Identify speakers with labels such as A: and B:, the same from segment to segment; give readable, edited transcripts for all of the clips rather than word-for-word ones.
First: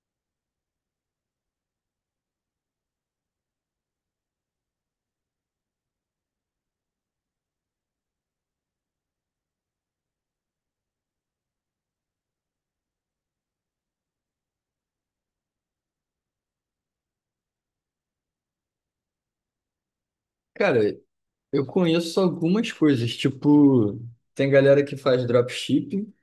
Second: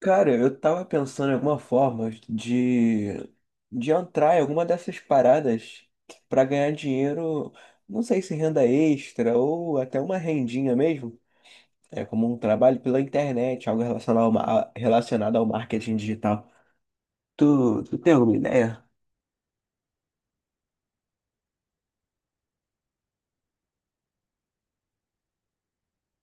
A: Cara, eu tava pensando em alguma forma de entrar em alguma dessas paradas pra ganhar dinheiro, não sei se renda extra ou até uma rendinha mesmo. É como um trabalho pela internet, algo relacionado ao marketing digital. Tu tem alguma ideia?
B: Cara, eu conheço algumas coisas, tipo, tem galera que faz dropshipping,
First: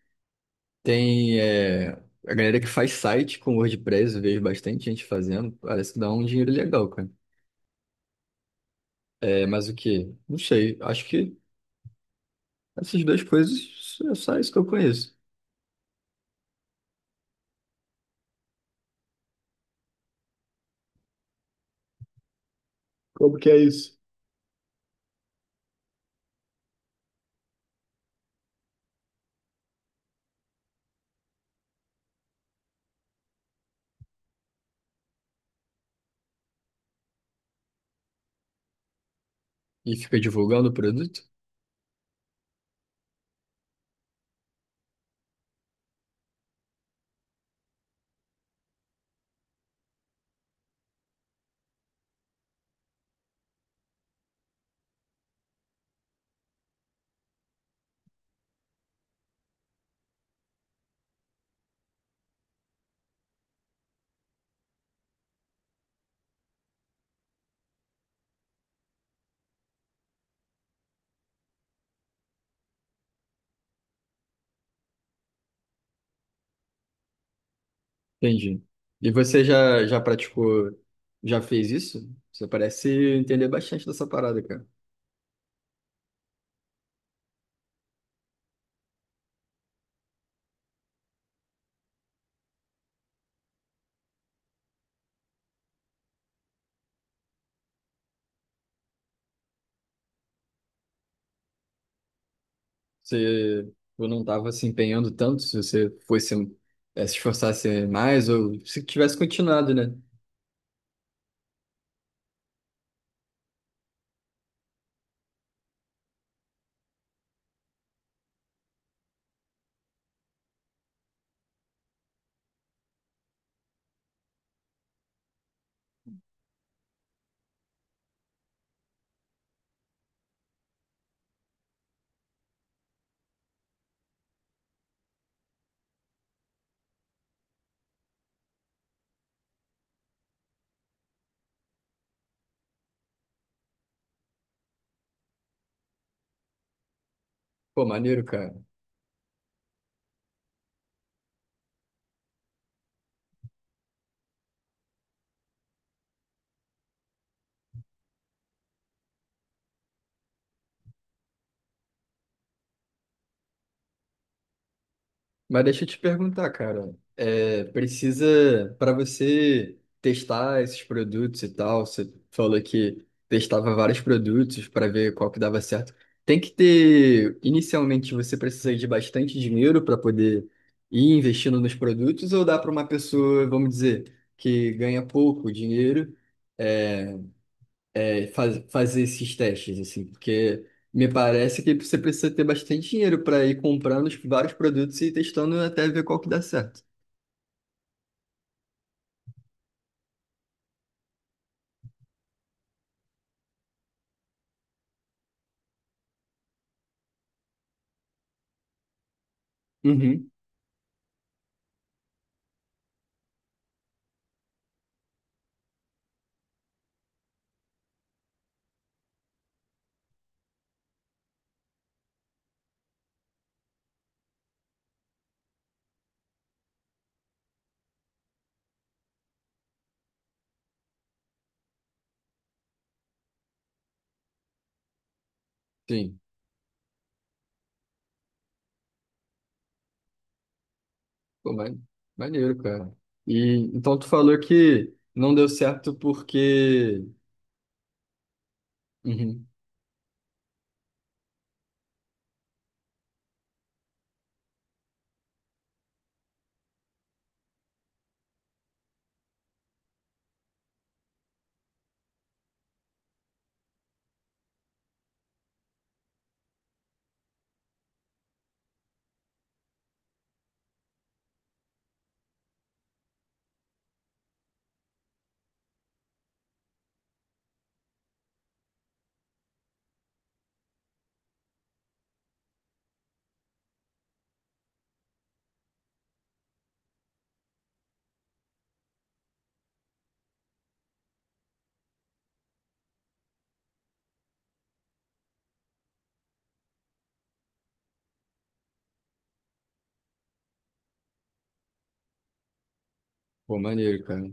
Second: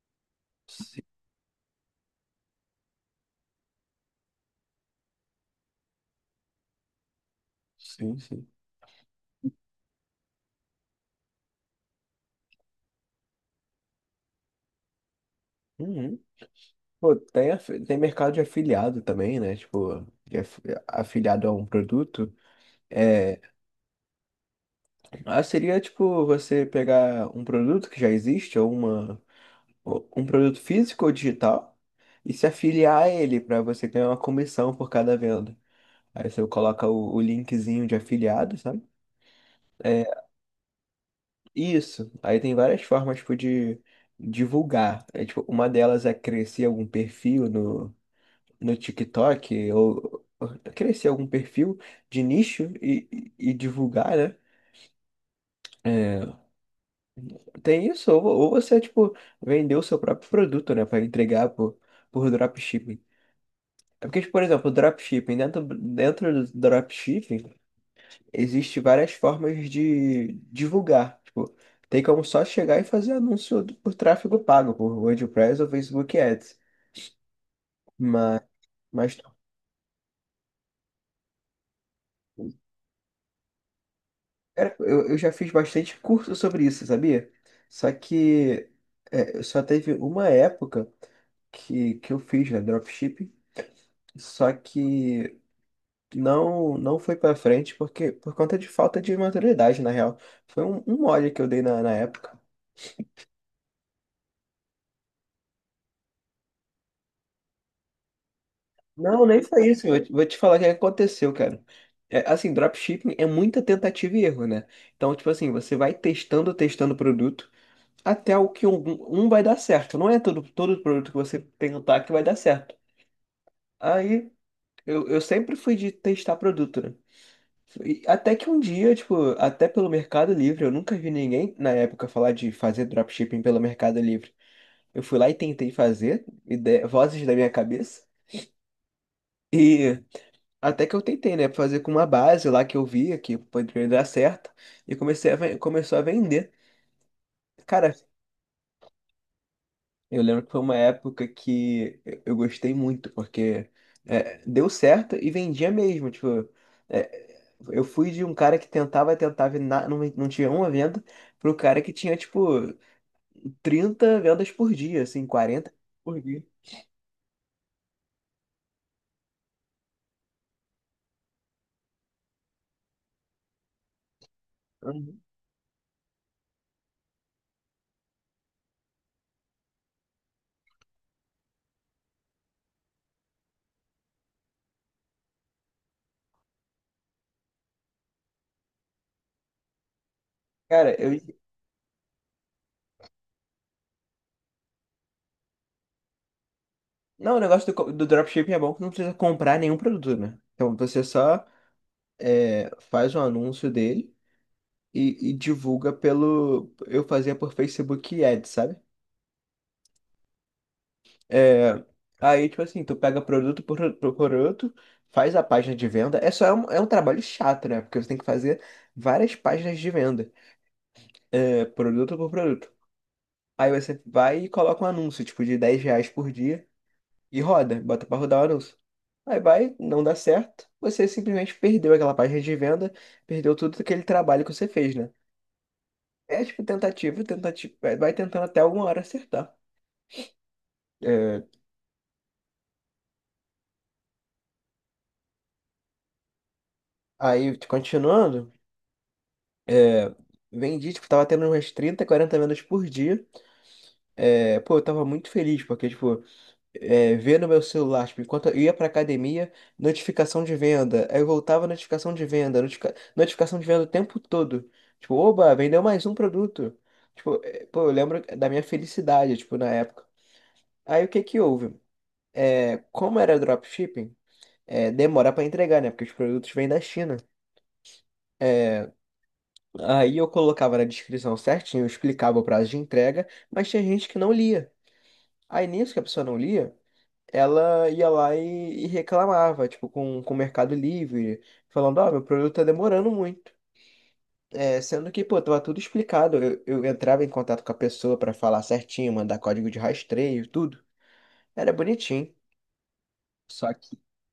A: Sim,
B: tem a galera que faz site com WordPress, eu vejo bastante gente fazendo, parece que dá um dinheiro legal, cara.
A: sim. Sim.
B: É, mas o quê? Não sei, acho que essas duas coisas é só isso que eu conheço.
A: Uhum. Pô, tem mercado de afiliado também, né? Tipo, afiliado a um produto.
B: Como
A: É.
B: que é isso?
A: Ah, seria tipo você pegar um produto que já existe, ou um produto físico ou digital, e se afiliar a ele para você ganhar uma comissão por cada venda. Aí você coloca o linkzinho de afiliado, sabe?
B: E
A: É,
B: fica divulgando o produto?
A: isso. Aí tem várias formas tipo, de divulgar. É, tipo, uma delas é crescer algum perfil no TikTok, ou crescer algum perfil de nicho e divulgar, né? É, tem isso, ou você, tipo, vender o seu próprio produto, né, para entregar por dropshipping. É porque, tipo, por exemplo, dropshipping, dentro do dropshipping, existe várias formas de divulgar. Tipo, tem como só chegar e fazer anúncio por tráfego pago, por WordPress ou Facebook Ads. Mas,
B: Entendi. E
A: mas,
B: você já praticou, já fez isso? Você parece entender bastante dessa parada, cara.
A: cara, eu já fiz bastante curso sobre isso, sabia? Só que é, só teve uma época que eu fiz, né, dropshipping, só que. Não foi pra frente porque por conta de falta de maturidade, na real. Foi um mole que eu dei na época.
B: Você ou não estava se empenhando tanto, se você fosse se esforçasse mais, ou se tivesse
A: Não, nem foi
B: continuado,
A: isso.
B: né?
A: Vou te falar o que aconteceu, cara. É, assim, dropshipping é muita tentativa e erro, né? Então, tipo assim, você vai testando o produto até o que um vai dar certo. Não é todo produto que você tentar que vai dar certo. Aí, eu sempre fui de testar produto, né? E até que um dia, tipo, até pelo Mercado Livre, eu nunca vi ninguém na época falar de fazer dropshipping pelo Mercado Livre. Eu fui lá e tentei fazer, vozes da minha cabeça, e até que eu tentei, né, fazer com uma base lá que eu via que poderia dar certo, e começou a vender.
B: Pô,
A: Cara,
B: maneiro, cara.
A: eu lembro que foi uma época que eu gostei muito, porque é, deu certo e vendia mesmo. Tipo, é, eu fui de um cara que tentava, tentava e não, não tinha uma venda, pro cara que tinha, tipo, 30 vendas por dia, assim,
B: Mas
A: 40
B: deixa eu te
A: por dia.
B: perguntar, cara. É, precisa, para você testar esses produtos e tal, você falou que testava vários produtos para ver
A: Uhum.
B: qual que dava certo. Tem que ter, inicialmente, você precisa de bastante dinheiro para poder ir investindo nos produtos, ou dá para uma pessoa, vamos dizer, que ganha pouco dinheiro? eh, fazer esses testes, assim, porque
A: Cara,
B: me
A: eu.
B: parece que você precisa ter bastante dinheiro para ir comprando os vários produtos e testando até ver qual que dá certo.
A: Não, o negócio do dropshipping é bom que não precisa comprar nenhum produto, né? Então você só é, faz um anúncio dele e divulga pelo. Eu fazia por Facebook Ads, sabe?
B: Uhum.
A: É, aí, tipo assim, tu pega produto por produto, faz a página de venda. É um trabalho chato, né? Porque você tem que fazer várias páginas de venda, é, produto por produto. Aí você vai e coloca um anúncio, tipo, de R$ 10 por dia e roda, bota pra rodar o anúncio. Aí vai, não dá certo, você simplesmente perdeu aquela página de venda, perdeu tudo aquele trabalho que você fez, né?
B: Sim,
A: É tipo tentativa, tentativa, vai tentando até alguma hora acertar. É,
B: pô, maneiro, cara. E então tu falou que não deu certo porque.
A: aí, continuando.
B: Uhum.
A: É, vendi, tipo, tava tendo umas 30, 40 vendas por dia. É, pô, eu tava muito feliz, porque, tipo, é, ver no meu celular, tipo, enquanto eu ia pra academia, notificação de venda. Aí eu voltava, notificação de venda, notificação de venda o tempo todo. Tipo, oba, vendeu mais um produto. Tipo, é, pô, eu lembro da minha felicidade, tipo, na época. Aí o que que houve? É, como era dropshipping, é, demora pra entregar, né? Porque os produtos vêm da China. Aí eu colocava na descrição certinho, eu explicava o prazo de entrega, mas tinha gente que não lia. Aí nisso que a pessoa não lia, ela ia lá e reclamava, tipo, com o Mercado Livre, falando, ó, meu produto tá demorando muito. É, sendo que, pô, tava tudo explicado. Eu entrava em contato com a pessoa pra falar certinho, mandar código de rastreio, tudo. Era bonitinho.
B: Pô,
A: Só que.
B: maneiro, cara.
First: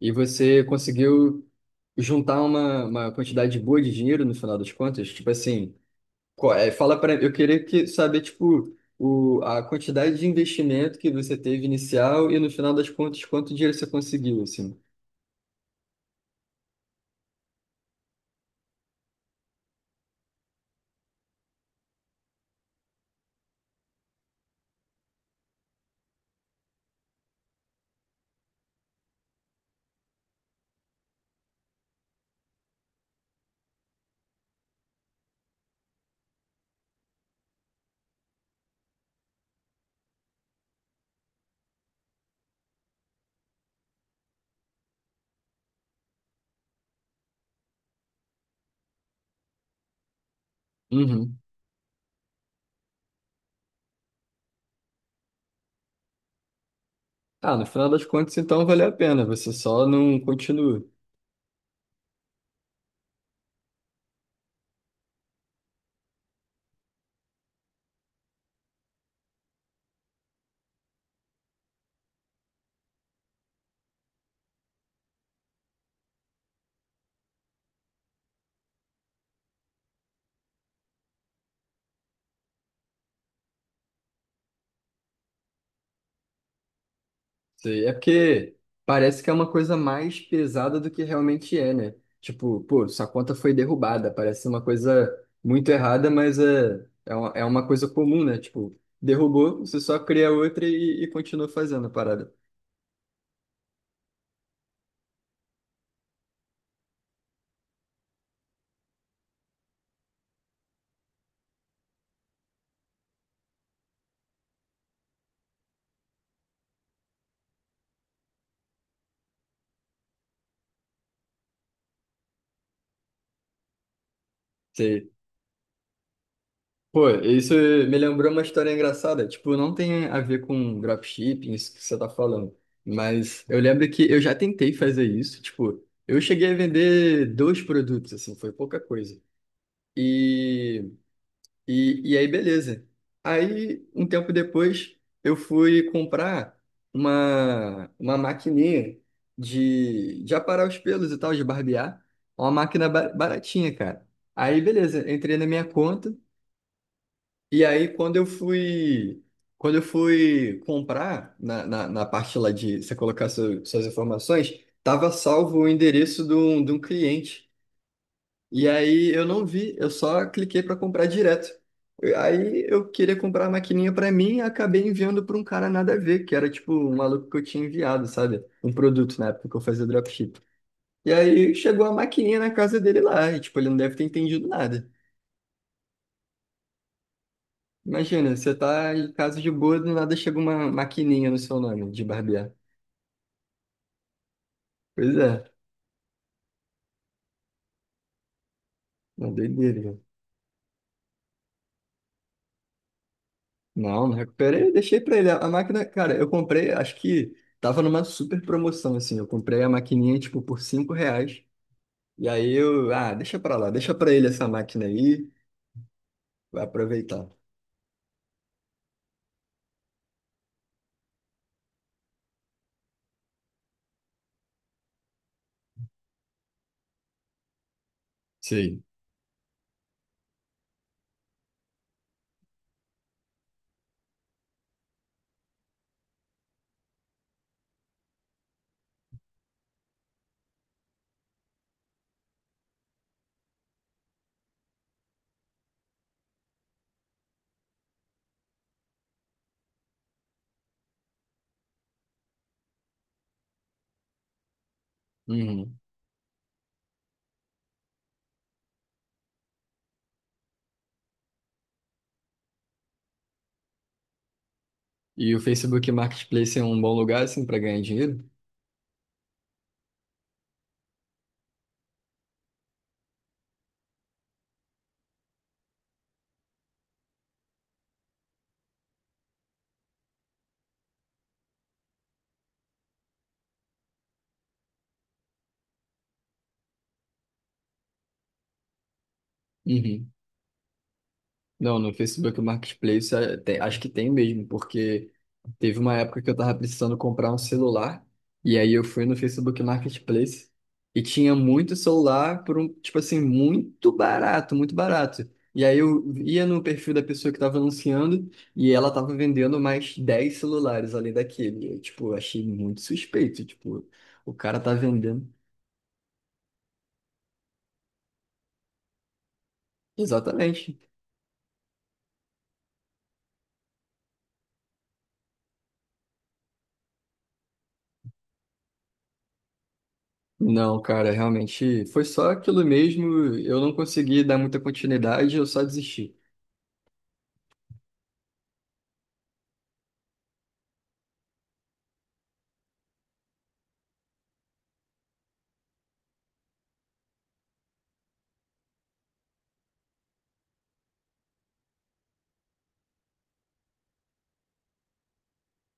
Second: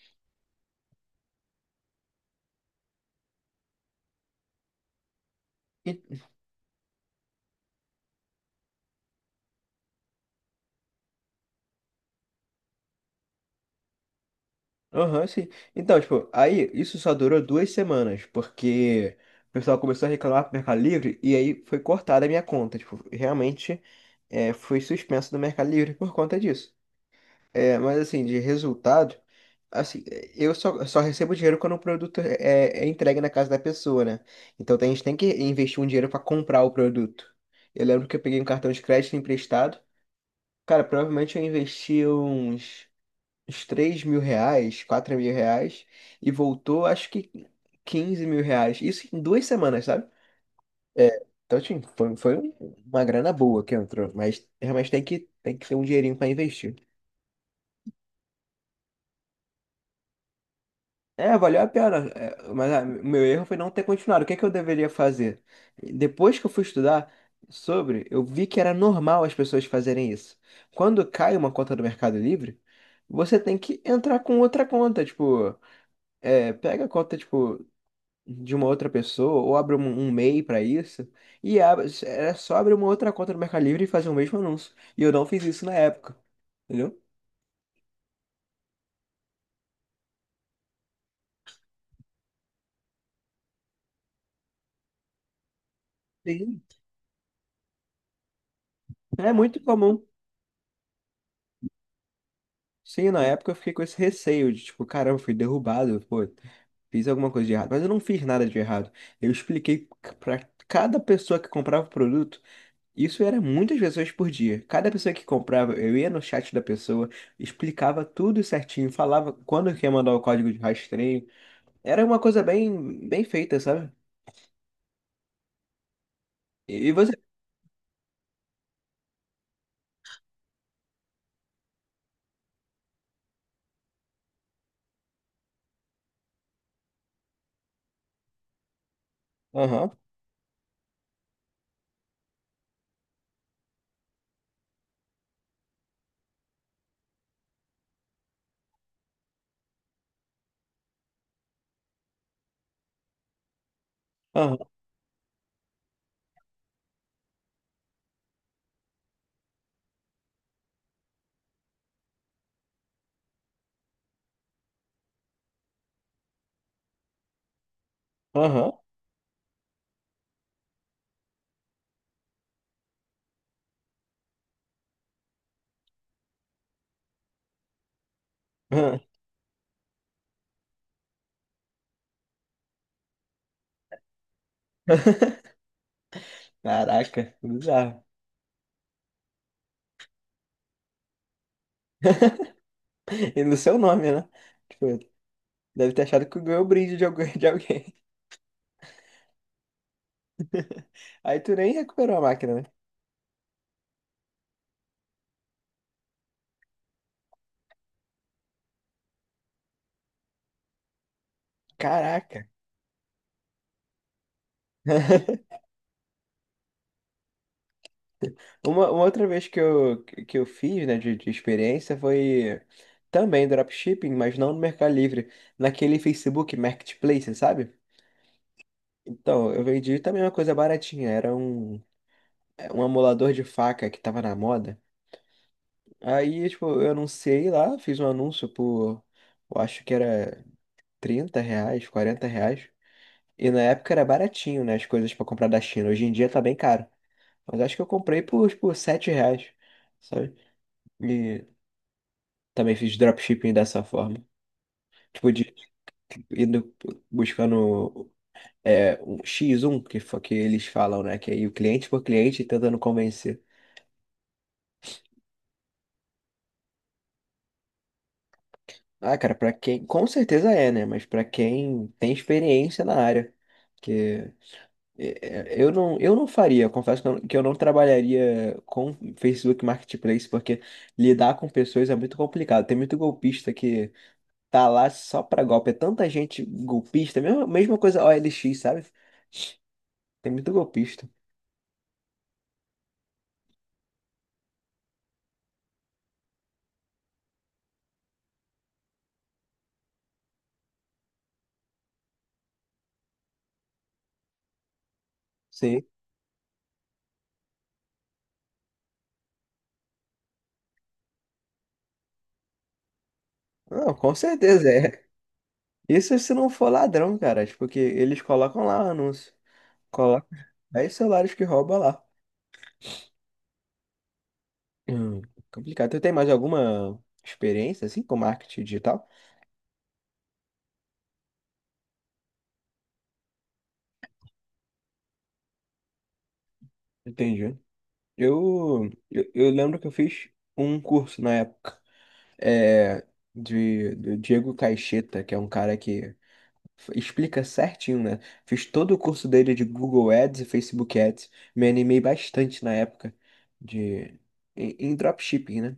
B: E você conseguiu juntar uma quantidade boa de dinheiro no final das contas? Tipo assim, qual é? Fala para eu queria que saber tipo o, a quantidade de investimento que você teve inicial e no final das contas quanto dinheiro você conseguiu assim.
A: Aham, sim. Então, tipo, aí isso só durou 2 semanas, porque o pessoal começou a reclamar pro Mercado Livre e aí foi cortada a minha conta. Tipo, realmente é, fui suspenso do Mercado Livre por conta disso. É, mas assim, de resultado, assim, eu só recebo dinheiro quando o produto é, é entregue na casa da pessoa, né? Então a gente tem que investir um dinheiro pra comprar o produto. Eu lembro que eu peguei um cartão de crédito emprestado. Cara, provavelmente eu investi uns R$ 3.000, R$ 4.000, e voltou, acho que R$ 15.000. Isso em 2 semanas, sabe? É,
B: Uhum.
A: então, assim, foi uma grana boa que entrou, mas realmente tem que ter um dinheirinho para investir.
B: Ah, no final das contas então valeu a pena, você só não continua.
A: É, valeu a pena, é, mas ah, meu erro foi não ter continuado. O que é que eu deveria fazer? Depois que eu fui estudar sobre, eu vi que era normal as pessoas fazerem isso. Quando cai uma conta do Mercado Livre, você tem que entrar com outra conta, tipo, é, pega a conta, tipo, de uma outra pessoa, ou abre um MEI para isso, e abre, era só abrir uma outra conta no Mercado Livre e fazer o mesmo anúncio. E eu não fiz isso na época, entendeu?
B: Sei. É porque parece que é uma coisa mais pesada do que realmente é, né? Tipo, pô, sua conta foi derrubada, parece uma coisa muito errada, mas
A: Sim.
B: é, é uma coisa comum, né? Tipo,
A: É muito
B: derrubou, você só
A: comum.
B: cria outra e continua fazendo a parada.
A: Sim, na época eu fiquei com esse receio de, tipo, caramba, fui derrubado, pô, fiz alguma coisa de errado. Mas eu não fiz nada de errado. Eu expliquei para cada pessoa que comprava o produto, isso era muitas pessoas por dia. Cada pessoa que comprava, eu ia no chat da pessoa, explicava tudo certinho, falava quando que ia mandar o código de rastreio, era uma coisa bem, bem feita, sabe? E
B: Pô,
A: você?
B: isso me lembrou uma história engraçada. Tipo, não tem a ver com dropshipping, isso que você tá falando. Mas eu lembro que eu já tentei fazer isso. Tipo, eu cheguei a vender dois produtos, assim, foi pouca coisa.
A: Aham,
B: E, e aí, beleza. Aí, um tempo depois, eu fui comprar uma maquininha de aparar os pelos e tal, de barbear. Uma máquina baratinha, cara.
A: aham,
B: Aí, beleza, entrei na minha conta. E aí, quando eu fui comprar na parte lá de você colocar suas informações, tava salvo o endereço de um cliente. E
A: aham.
B: aí eu não vi, eu só cliquei para comprar direto. E aí eu queria comprar a maquininha para mim, e acabei enviando para um cara nada a ver, que era tipo um maluco que eu tinha enviado, sabe? Um produto na época que eu fazia dropship. E aí chegou a maquininha na casa dele lá, e tipo, ele não deve ter entendido nada.
A: Aham. Caraca, bizarro.
B: Imagina, você tá em casa de boa, do nada chega uma maquininha no seu nome de barbear.
A: E no seu nome, né? Tipo,
B: Pois é,
A: deve ter achado que ganhou o brinde de alguém, de alguém.
B: uma doideira, cara.
A: Aí tu nem recuperou a máquina, né?
B: Não, não recuperei, deixei pra ele. A máquina, cara, eu comprei, acho que tava numa super promoção, assim. Eu comprei a maquininha, tipo, por 5 reais. E
A: Caraca.
B: aí eu, ah, deixa pra lá, deixa pra ele essa máquina aí, vai aproveitar.
A: Uma outra vez que eu fiz, né, de experiência foi também dropshipping, mas não no Mercado Livre, naquele Facebook Marketplace, sabe?
B: Sei.
A: Então, eu vendi também uma coisa baratinha, era um amolador de faca que tava na moda. Aí, tipo, eu anunciei lá, fiz um anúncio por, eu acho que era R$ 30, R$ 40. E na época era baratinho, né, as coisas pra comprar da China. Hoje em dia tá bem caro. Mas acho que eu comprei por, tipo, R$ 7, sabe? E também fiz dropshipping dessa forma. Tipo, de
B: Uhum.
A: indo buscando é, um x um que eles falam, né? Que aí o cliente por cliente tentando convencer.
B: E o Facebook Marketplace é um bom lugar, assim, pra ganhar dinheiro?
A: Ah, cara, pra quem... Com certeza é, né? Mas pra quem tem experiência na área. Porque eu não faria, confesso que eu não trabalharia com Facebook Marketplace, porque lidar com pessoas é muito complicado. Tem muito golpista que tá lá só pra golpe. É tanta gente golpista, mesma coisa o OLX, sabe?
B: Uhum.
A: Tem muito golpista.
B: Não, no Facebook Marketplace é, tem- acho que tem mesmo, porque teve uma época que eu tava precisando comprar um celular, e aí eu fui no Facebook Marketplace e tinha muito celular por um, tipo assim, muito barato, muito barato. E aí
A: Sim.
B: eu ia no perfil da pessoa que tava anunciando e ela tava vendendo mais 10 celulares além daquele. E, eu, tipo, achei muito suspeito, tipo,
A: Não, com
B: o cara
A: certeza
B: tá
A: é.
B: vendendo.
A: Isso se não for ladrão, cara, tipo, porque eles colocam lá o anúncio. Colocam
B: Exatamente.
A: 10 celulares que rouba lá. Hum, complicado. Tu tem mais alguma experiência, assim, com marketing digital?
B: Não, cara, realmente foi só aquilo mesmo. Eu não consegui dar muita continuidade, eu só desisti.
A: Entendi. Eu lembro que eu fiz um curso na época, é, do Diego Caixeta, que é um cara que explica certinho, né? Fiz todo o curso dele de Google Ads e Facebook Ads. Me animei bastante na época de, em dropshipping, né?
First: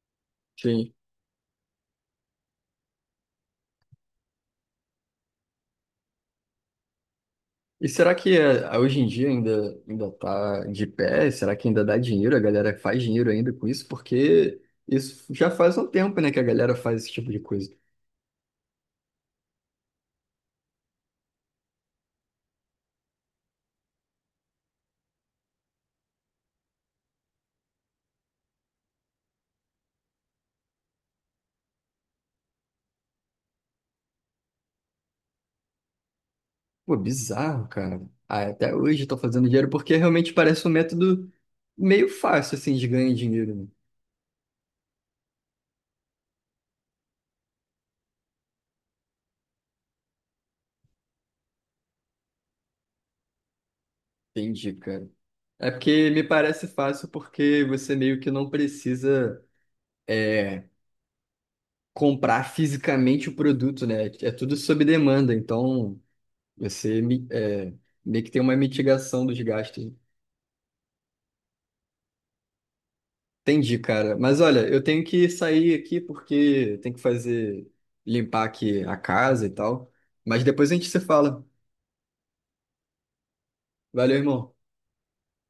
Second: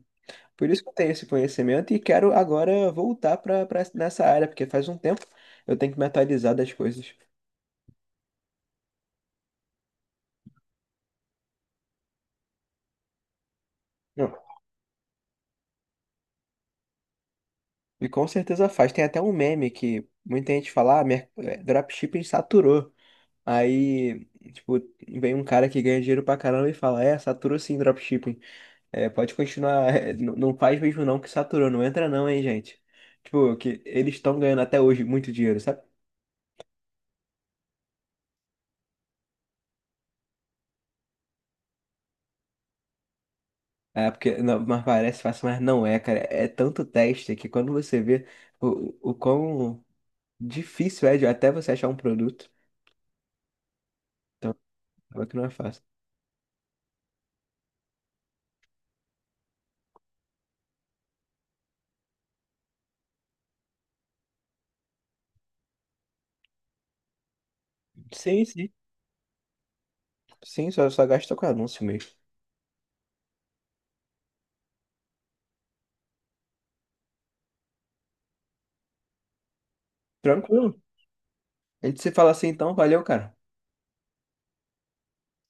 A: Por isso que
B: Sim.
A: eu tenho esse conhecimento e quero agora voltar para nessa área, porque faz um tempo eu tenho que me atualizar das coisas.
B: E será que eh, hoje em dia ainda tá de pé? Será que ainda dá dinheiro? A galera faz dinheiro ainda com isso?
A: Não.
B: Porque isso já faz um tempo, né, que a galera faz esse tipo de coisa.
A: E com certeza faz. Tem até um meme que muita gente fala, ah, dropshipping saturou. Aí, tipo, vem um cara que ganha dinheiro pra caramba e fala, é, saturou sim dropshipping. É, pode continuar, é, não faz mesmo não que saturou, não entra não, hein, gente. Tipo, que eles estão ganhando até hoje muito dinheiro, sabe?
B: Pô, bizarro, cara. Ah, até hoje tô fazendo dinheiro porque realmente parece um método meio fácil assim de ganhar dinheiro, né?
A: É, porque, não, mas parece fácil, mas não é, cara. É tanto teste que quando você vê o, o quão difícil é de até você achar um produto, então,
B: Entendi, cara.
A: acaba que não é
B: É
A: fácil.
B: porque me parece fácil porque você meio que não precisa eh, comprar fisicamente o produto, né? É tudo sob demanda, então você mi- é, meio que tem
A: Sim,
B: uma
A: sim.
B: mitigação dos gastos.
A: Sim, só gasta com anúncio mesmo.
B: Entendi, cara. Mas olha, eu tenho que sair aqui porque tem que fazer limpar aqui a casa e tal. Mas depois a
A: Tranquilo.
B: gente se fala.
A: A gente se fala assim então, valeu, cara.
B: Valeu, irmão.